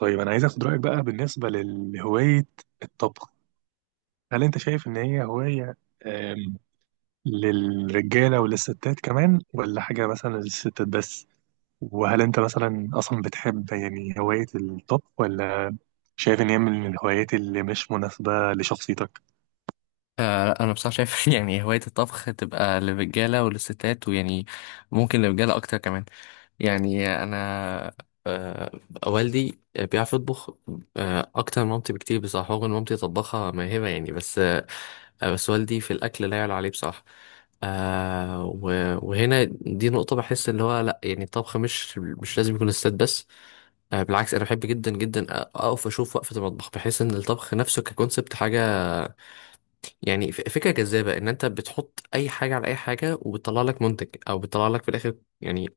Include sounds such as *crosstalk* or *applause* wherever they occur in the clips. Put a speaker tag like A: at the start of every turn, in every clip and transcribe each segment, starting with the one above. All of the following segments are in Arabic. A: طيب، انا عايز اخد رايك بقى بالنسبه لهوايه الطبخ. هل انت شايف ان هي هوايه آم، للرجاله وللستات كمان، ولا حاجه مثلا للستات بس؟ وهل انت مثلا اصلا بتحب هوايه الطبخ، ولا شايف ان هي من الهوايات اللي مش مناسبه لشخصيتك؟
B: لا، انا بصراحه شايف *laughs* يعني هوايه الطبخ تبقى للرجاله وللستات، ويعني ممكن للرجاله اكتر كمان. يعني انا، آه، والدي بيعرف يطبخ، اكتر من مامتي بكتير بصراحه، رغم ان مامتي طباخه ماهره يعني. بس بس والدي في الاكل لا يعلى عليه بصراحه. وهنا دي نقطه، بحس اللي هو لا، يعني الطبخ مش لازم يكون للستات بس. بالعكس، انا بحب جدا جدا اقف اشوف وقفه المطبخ. بحس ان الطبخ نفسه ككونسبت حاجه، يعني فكرة جذابة، ان انت بتحط اي حاجة على اي حاجة وبتطلع لك منتج، او بتطلع لك في الاخر يعني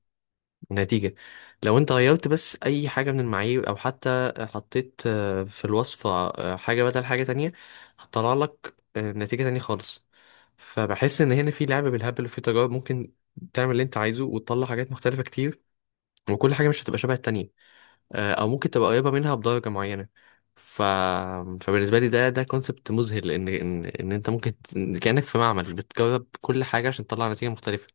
B: نتيجة. لو انت غيرت بس اي حاجة من المعايير، او حتى حطيت في الوصفة حاجة بدل حاجة تانية، هتطلع لك نتيجة تانية خالص. فبحس ان هنا في لعب بالهبل وفي تجارب، ممكن تعمل اللي انت عايزه وتطلع حاجات مختلفة كتير، وكل حاجة مش هتبقى شبه التانية، او ممكن تبقى قريبه منها بدرجه معينه. ف... فبالنسبه لي، ده كونسبت مذهل، ان انت ممكن كانك في معمل بتجرب كل حاجه عشان تطلع نتيجه مختلفه.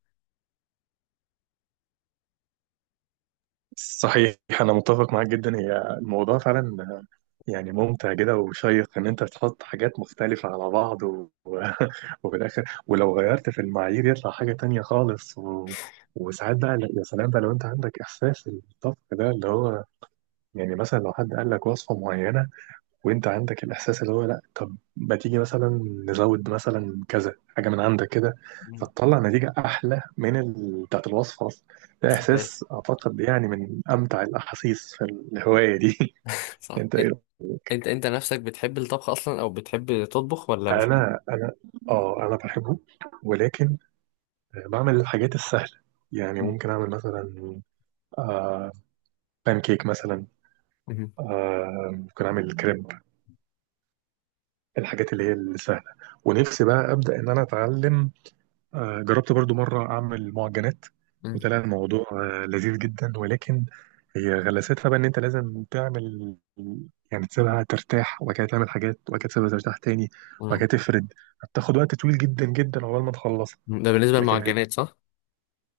A: صحيح، أنا متفق معاك جدا. هي الموضوع فعلا يعني ممتع كده وشيق، إن أنت تحط حاجات مختلفة على بعض *laughs* وفي الآخر ولو غيرت في المعايير يطلع حاجة تانية خالص، وساعات بقى يا سلام بقى لو أنت عندك إحساس الطبخ ده اللي هو يعني، مثلا لو حد قال لك وصفة معينة وانت عندك الاحساس اللي هو لا، طب ما تيجي مثلا نزود مثلا كذا حاجه من عندك كده،
B: مم.
A: فتطلع نتيجه احلى من بتاعت الوصفه اصلا. ده
B: طيب.
A: احساس اعتقد يعني من امتع الاحاسيس في الهوايه دي. *laughs*
B: صح.
A: انت ايه رأيك؟
B: انت نفسك بتحب الطبخ اصلا، او بتحب تطبخ ولا مش؟
A: انا اه انا بحبه، ولكن بعمل الحاجات السهله. يعني
B: مم.
A: ممكن اعمل مثلا آه بان كيك مثلا،
B: مم.
A: ممكن اعمل كريب، الحاجات اللي هي السهله. ونفسي بقى ابدا ان انا اتعلم. جربت برضو مرة أعمل معجنات،
B: مم.
A: وطلع الموضوع لذيذ جدا، ولكن هي غلاساتها بقى إن أنت لازم تعمل، يعني تسيبها ترتاح وبعد كده تعمل حاجات وبعد كده تسيبها ترتاح تاني وبعد
B: مم.
A: كده تفرد. بتاخد وقت طويل جدا جدا عقبال ما تخلصها.
B: ده بالنسبه
A: لكن
B: للمعجنات، صح؟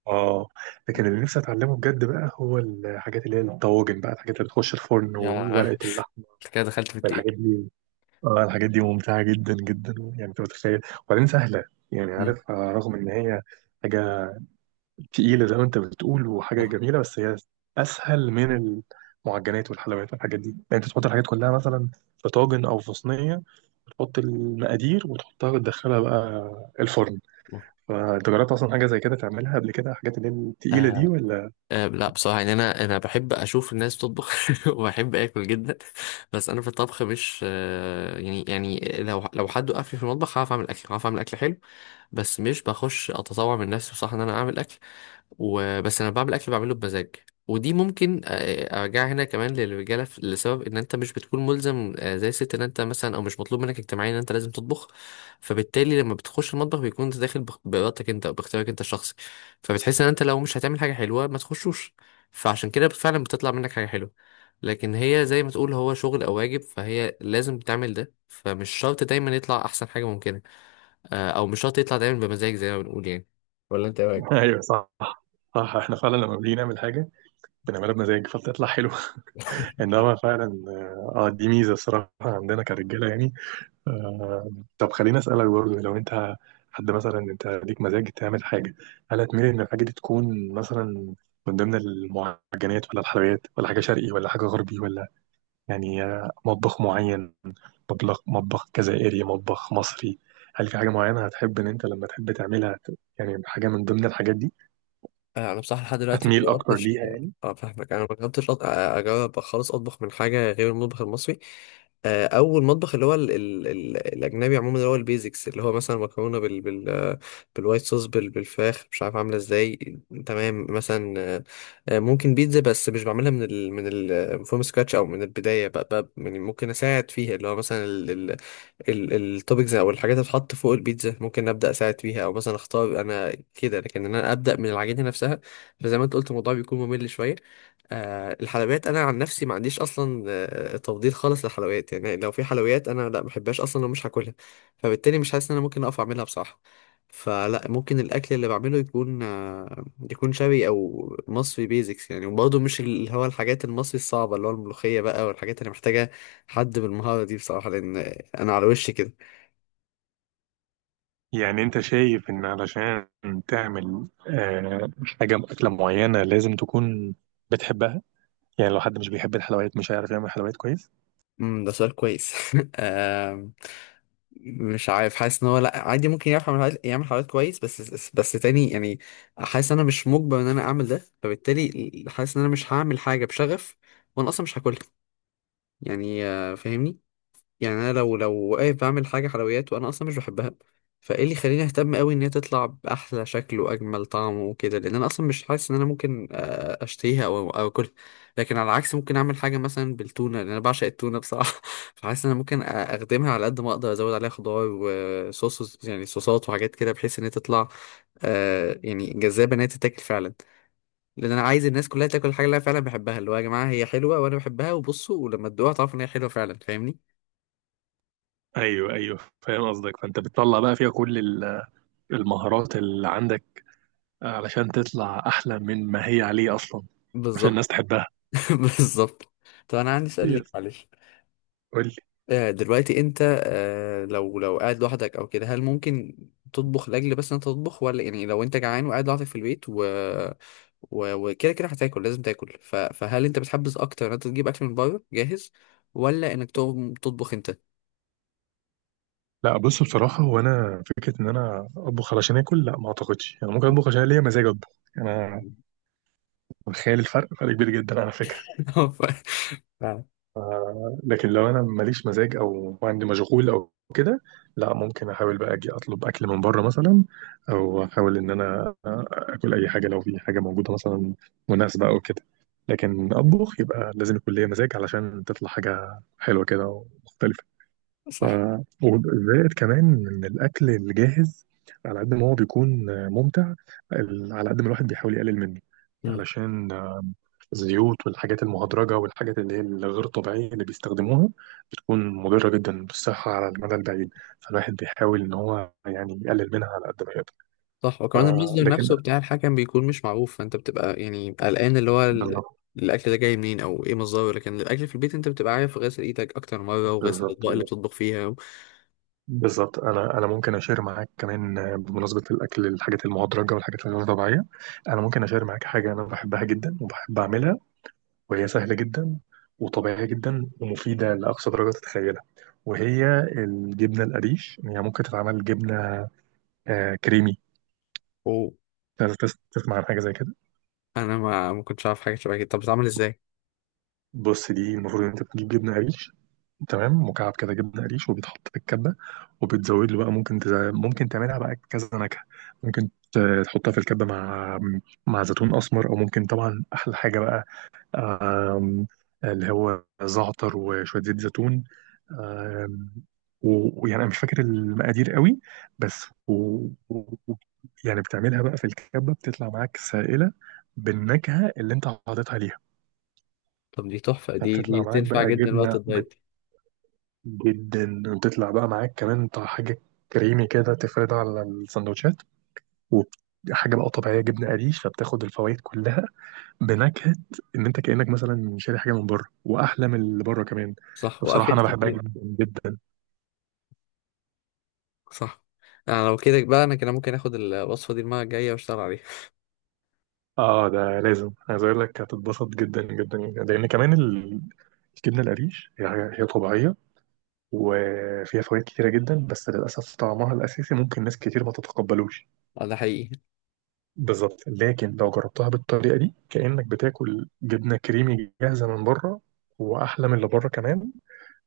A: آه
B: مم.
A: لكن اللي نفسي أتعلمه بجد بقى هو الحاجات اللي هي الطواجن بقى، الحاجات اللي بتخش الفرن
B: يا *laughs*
A: وورقة اللحمة.
B: كده دخلت في التقيل.
A: الحاجات دي، الحاجات دي ممتعة جدا جدا، يعني أنت متخيل. وبعدين سهلة. يعني
B: مم.
A: عارف، رغم إن هي حاجة تقيلة زي ما أنت بتقول وحاجة جميلة، بس هي أسهل من المعجنات والحلويات والحاجات دي. يعني أنت تحط الحاجات كلها مثلا في طاجن أو في صينية، وتحط المقادير وتحطها وتدخلها بقى الفرن. فأنت جربت أصلا حاجة زي كده تعملها قبل كده، الحاجات اللي هي التقيلة
B: آه،
A: دي ولا؟
B: أه، لا، بصراحة يعني أنا بحب أشوف الناس بتطبخ، *laughs* وبحب آكل جدا. بس أنا في الطبخ مش، يعني، لو حد وقفني في المطبخ هعرف أعمل أكل، هعرف أعمل أكل حلو. بس مش بخش أتطوع من نفسي بصراحة إن أنا أعمل أكل، وبس أنا بعمل أكل بعمله بمزاج. ودي ممكن أرجع هنا كمان للرجالة، لسبب إن أنت مش بتكون ملزم زي الست، إن أنت مثلا، أو مش مطلوب منك اجتماعيا إن أنت لازم تطبخ. فبالتالي لما بتخش المطبخ، بيكون أنت داخل بإرادتك أنت، أو باختيارك أنت الشخصي. فبتحس ان انت لو مش هتعمل حاجه حلوه ما تخشوش، فعشان كده فعلا بتطلع منك حاجه حلوه. لكن هي زي ما تقول، هو شغل او واجب، فهي لازم تعمل ده، فمش شرط دايما يطلع احسن حاجه ممكنه، او مش شرط يطلع دايما بمزاج زي ما بنقول يعني. ولا انت ايه
A: *laughs*
B: رايك؟
A: أيوه صح، صح. احنا فعلا لما بنيجي نعمل حاجة بنعملها بمزاج فبتطلع حلوة. *laughs* إنما فعلا اه، دي ميزة الصراحة عندنا كرجالة يعني. آه، طب خليني اسالك برضه، لو انت حد مثلا انت ليك مزاج تعمل حاجه، هل هتميل ان الحاجه دي تكون مثلا من ضمن المعجنات ولا الحلويات، ولا حاجه شرقي ولا حاجه غربي، ولا يعني آه، مطبخ معين؟ مطبخ جزائري، مطبخ مصري؟ هل في حاجه معينه هتحب ان انت لما تحب تعملها يعني حاجه من ضمن الحاجات دي
B: انا بصراحه لحد دلوقتي ما
A: هتميل اكتر
B: جربتش.
A: ليها يعني؟
B: اه، فاهمك. انا ما جربتش اجرب خالص اطبخ من حاجه غير المطبخ المصري. اول مطبخ اللي هو ال الاجنبي عموما، اللي هو البيزكس، اللي هو مثلا مكرونه بالوايت صوص بالفراخ، مش عارف عامله ازاي. تمام مثلا. ممكن بيتزا، بس مش بعملها من ال فروم سكراتش، او من البدايه بقى يعني، ممكن اساعد فيها اللي هو مثلا التوبكس، او الحاجات اللي بتتحط فوق البيتزا ممكن ابدا اساعد فيها، او مثلا اختار انا كده، لكن إن انا ابدا من العجينه نفسها فزي ما انت قلت، الموضوع بيكون ممل شويه. الحلويات انا عن نفسي ما عنديش اصلا تفضيل خالص للحلويات، يعني لو في حلويات انا لا، ما بحبهاش اصلا ومش هاكلها، فبالتالي مش حاسس ان انا ممكن اقف اعملها بصراحه. فلا، ممكن الاكل اللي بعمله يكون، يكون شبي او مصري بيزكس يعني، وبرضه مش اللي هو الحاجات المصري الصعبه، اللي هو الملوخيه بقى والحاجات اللي محتاجه حد بالمهاره دي بصراحه، لان انا على وشي كده.
A: يعني انت شايف ان علشان تعمل حاجه اكله معينه لازم تكون بتحبها؟ يعني لو حد مش بيحب الحلويات مش هيعرف يعمل حلويات كويس؟
B: ده سؤال كويس. *laughs* آم، مش عارف، حاسس ان هو لا، عادي ممكن يعرف يعمل حاجات، يعمل حاجات كويس، بس. بس تاني يعني، حاسس ان انا مش مجبر ان انا اعمل ده، فبالتالي حاسس ان انا مش هعمل حاجه بشغف وانا اصلا مش هاكلها. يعني فاهمني. يعني انا لو واقف بعمل حاجه حلويات وانا اصلا مش بحبها، فايه اللي يخليني اهتم قوي ان هي تطلع باحلى شكل واجمل طعم وكده، لان انا اصلا مش حاسس ان انا ممكن اشتهيها او اكلها. لكن على العكس، ممكن اعمل حاجه مثلا بالتونه، لان انا بعشق التونه بصراحه. *laughs* فحاسس ان انا ممكن اخدمها على قد ما اقدر، ازود عليها خضار وصوص يعني، صوصات وحاجات كده، بحيث ان هي تطلع، يعني جذابه، ان هي تتاكل فعلا. لان انا عايز الناس كلها تاكل الحاجه اللي انا فعلا بحبها، اللي هو يا جماعه هي حلوه وانا بحبها، وبصوا ولما تدوقها تعرفوا ان هي حلوه فعلا، فاهمني؟
A: ايوه ايوه، فاهم قصدك. فانت بتطلع بقى فيها كل المهارات اللي عندك علشان تطلع احلى من ما هي عليه اصلا، عشان الناس
B: بالظبط.
A: تحبها.
B: *laughs* بالظبط. طب انا عندي سؤال ليك،
A: يس،
B: معلش.
A: قول لي.
B: دلوقتي انت، لو قاعد لوحدك او كده، هل ممكن تطبخ لاجل بس انت تطبخ، ولا يعني لو انت جعان وقاعد لوحدك في البيت وكده هتاكل، لازم تاكل، فهل انت بتحبذ اكتر ان انت تجيب اكل من بره جاهز، ولا انك تقوم تطبخ انت؟
A: لا، بص، بصراحة هو أنا فكرة إن أنا أطبخ علشان آكل، لا ما أعتقدش. يعني ممكن أطبخ عشان ليا مزاج أطبخ. أنا متخيل الفرق فرق كبير جدا على فكرة.
B: *laughs* ف... فعلا،
A: لكن لو انا ماليش مزاج او عندي مشغول او كده، لا ممكن احاول بقى اجي اطلب اكل من بره مثلا، او احاول ان انا اكل اي حاجه لو في حاجه موجوده مثلا مناسبه او كده. لكن اطبخ يبقى لازم يكون ليا مزاج علشان تطلع حاجه حلوه كده ومختلفه. ف...
B: صح.
A: وزائد كمان ان الاكل الجاهز على قد ما هو بيكون ممتع، على قد ما الواحد بيحاول يقلل منه، علشان الزيوت والحاجات المهدرجة والحاجات اللي هي الغير طبيعية اللي بيستخدموها بتكون مضرة جدا بالصحة على المدى البعيد. فالواحد بيحاول إن هو يعني يقلل منها على قد ما يقدر.
B: صح، وكمان المصدر
A: لكن
B: نفسه بتاع الحكم بيكون مش معروف، فانت بتبقى يعني قلقان، اللي هو
A: بالظبط،
B: الاكل ده جاي منين او ايه مصدره، لكن الاكل في البيت انت بتبقى عارف غسل ايدك اكتر مره، وغسل
A: بالظبط،
B: الاطباق اللي
A: بالظبط
B: بتطبخ فيها.
A: بالظبط. أنا ممكن أشير معاك كمان، بمناسبة الأكل الحاجات المهدرجة والحاجات الغير طبيعية، أنا ممكن أشير معاك حاجة أنا بحبها جدا وبحب أعملها، وهي سهلة جدا وطبيعية جدا ومفيدة لأقصى درجة تتخيلها. وهي الجبنة القريش. هي يعني ممكن تتعمل جبنة كريمي.
B: وانا
A: أنت تسمع عن حاجه زي كده؟
B: ما كنتش عارف حاجه شبه كده، طب بتتعمل ازاي؟
A: بص، دي المفروض ان انت بتجيب جبنه قريش، تمام، مكعب كده جبنه قريش، وبيتحط في الكبه، وبتزود له بقى، ممكن ممكن تعملها بقى كذا نكهه. ممكن تحطها في الكبه مع زيتون اسمر، او ممكن طبعا احلى حاجه بقى، آم، اللي هو زعتر وشويه زيت زيتون. آم، ويعني انا مش فاكر المقادير قوي، بس و... و... يعني بتعملها بقى في الكبه، بتطلع معاك سائله بالنكهه اللي انت حاططها ليها.
B: طب دي تحفه، دي
A: هتطلع
B: دي
A: معاك
B: تنفع
A: بقى
B: جدا وقت
A: جبنة
B: الدايت.
A: جدا، وتطلع بقى معاك كمان بتاع حاجة كريمي كده تفردها على السندوتشات، وحاجة بقى طبيعية جبنة قريش، فبتاخد الفوائد كلها بنكهة، إن أنت كأنك مثلا شاري حاجة من بره، وأحلى من اللي بره كمان.
B: صح،
A: فبصراحة
B: وافيد
A: أنا بحبها
B: كتير.
A: جدا جدا.
B: صح. انا لو كده بقى، انا كده ممكن اخد الوصفه دي المره الجايه واشتغل عليها.
A: آه ده لازم، عايز أقول لك هتتبسط جدا جدا، لأن كمان الجبنة القريش هي هي طبيعية وفيها فوائد كتيرة جدا، بس للأسف طعمها الأساسي ممكن ناس كتير ما تتقبلوش.
B: ده حقيقي.
A: بالظبط، لكن لو جربتها بالطريقه دي كانك بتاكل جبنه كريمي جاهزه من بره، واحلى من اللي بره كمان،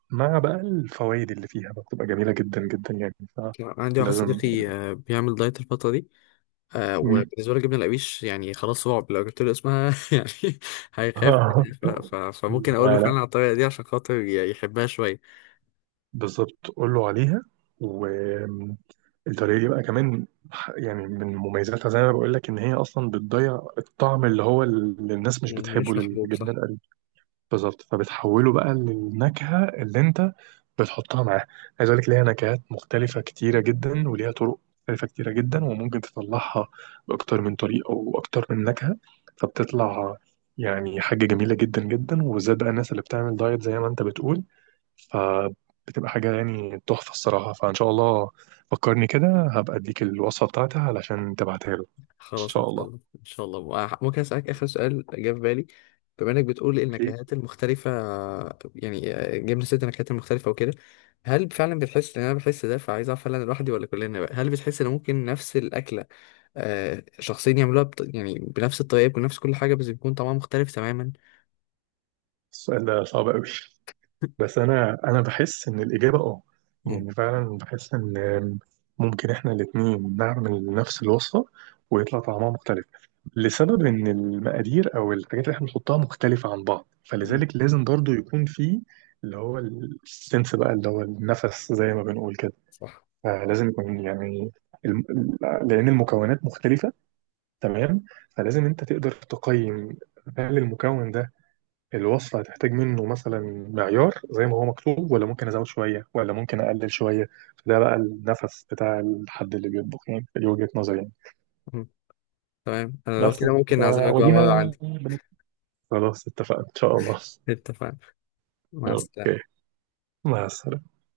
A: مع بقى الفوائد اللي فيها بقى، بتبقى جميله جدا جدا يعني.
B: عندي واحد
A: فلازم.
B: صديقي بيعمل دايت الفتره دي.
A: مم.
B: وبالنسبة لي، جبنة القريش يعني خلاص، صعب لو جبت له اسمها *laughs* يعني هيخاف مني،
A: *laughs*
B: فممكن أقول له
A: لا
B: فعلا
A: لا،
B: على الطريقة دي، عشان خاطر يحبها شوية.
A: بالظبط قول له عليها. والطريقه دي بقى كمان يعني من مميزاتها، زي ما بقول لك، ان هي اصلا بتضيع الطعم اللي هو اللي الناس مش
B: يعني
A: بتحبه
B: مش محبوب، صح.
A: للجبنه. بالظبط، فبتحوله بقى للنكهة اللي انت بتحطها معاه. عايز اقول لك، ليها نكهات مختلفة كتيرة جدا وليها طرق مختلفة كتيرة جدا، وممكن تطلعها بأكتر من طريقة وأكتر من نكهة. فبتطلع يعني حاجة جميلة جدا جدا، وبالذات بقى الناس اللي بتعمل دايت زي ما انت بتقول، فبتبقى حاجة يعني تحفة الصراحة. فإن شاء الله فكرني كده، هبقى اديك الوصفة بتاعتها علشان تبعتها له إن
B: خلاص، إن
A: شاء
B: شاء الله
A: الله.
B: إن شاء الله. ممكن أسألك آخر سؤال جه في بالي؟ بما إنك بتقول
A: أكيد.
B: النكهات المختلفة، يعني جبنا ست نكهات المختلفة وكده، هل فعلا بتحس إن أنا بحس ده، فعايز أعرف هل أنا لوحدي ولا كلنا بقى. هل بتحس إن ممكن نفس الأكلة شخصين يعملوها يعني بنفس الطريقة، بنفس كل حاجة، بس بيكون طعمها مختلف تماما؟
A: السؤال ده صعب قوي، بس انا بحس ان الاجابه اه، يعني فعلا بحس ان ممكن احنا الاثنين نعمل نفس الوصفه ويطلع طعمها مختلف، لسبب ان المقادير او الحاجات اللي احنا بنحطها مختلفه عن بعض.
B: مم.
A: فلذلك لازم برضو يكون في اللي هو السنس بقى، اللي هو النفس زي ما بنقول كده.
B: صح.
A: فلازم يكون يعني الم... لان المكونات مختلفه، تمام؟ فلازم انت تقدر تقيم، هل المكون ده الوصفة هتحتاج منه مثلا معيار زي ما هو مكتوب، ولا ممكن أزود شوية، ولا ممكن أقلل شوية؟ فده بقى النفس بتاع الحد اللي بيطبخ، يعني دي وجهة نظري يعني.
B: مم. تمام، انا لو
A: بس
B: كده ممكن اعزمك بقى مرة
A: ودينا،
B: عندي.
A: خلاص اتفقنا إن شاء الله.
B: اتفقنا. مع السلامة.
A: أوكي، مع السلامة.